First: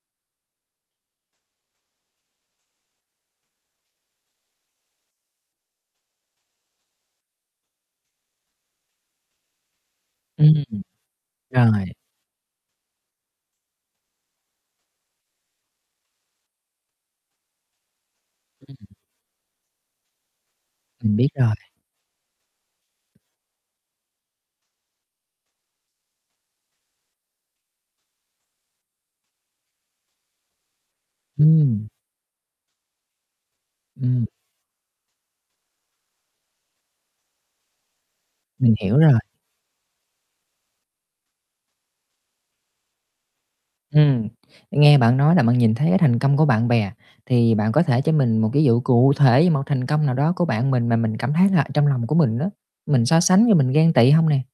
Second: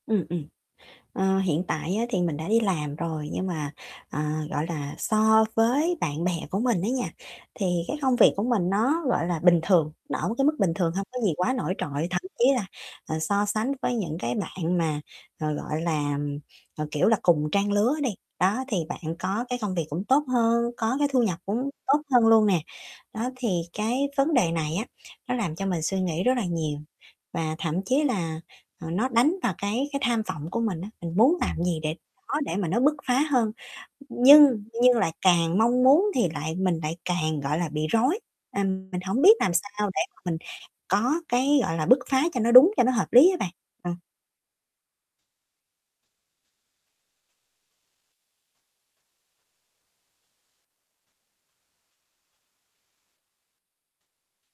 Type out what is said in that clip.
Ừm, ừm. Ờ, hiện tại á thì mình đã đi làm rồi, nhưng mà, ờ, gọi là, so với bạn bè của mình á nha, thì cái công việc của mình nó, gọi là, bình thường, nó ở một cái Ưm, mức bình ừm, thường, hông có gì quá nổi rồi. trội. Thậm chí là, ờ, so sánh với những cái bạn mà, ờ, gọi là, ờ, kiểu là, cùng trang lứa đi, đó Ừm. thì bạn có cái công việc cũng tốt hơn, có cái Mình thu biết nhập rồi. cũng tốt hơn luôn nè. Đó, thì cái vấn đề này á nó làm cho mình suy nghĩ rất là nhiều và thậm chí là, à, nó đánh vào cái cái tham vọng của mình á, mình muốn làm gì Ừm. để [unintelligible] để mà nó bức phá hơn. Ừm. Nhưng nhưng lại càng mong muốn thì lại mình lại càng, gọi là, bị rối, Mình ừm, hiểu mình rồi. hổng biết làm sao để mà mình có cái, gọi là, bức phá cho nó đúng, cho nó hợp lý á bạn, ừm. Ừm, nghe bạn nói là bạn nhìn thấy cái thành công của bạn bè, thì bạn có thể cho mình một cái dụ cụ thể một thành công nào đó của bạn mình mà mình cảm thấy là trong lòng của mình á, mình so sánh với mình ghen tị không nè?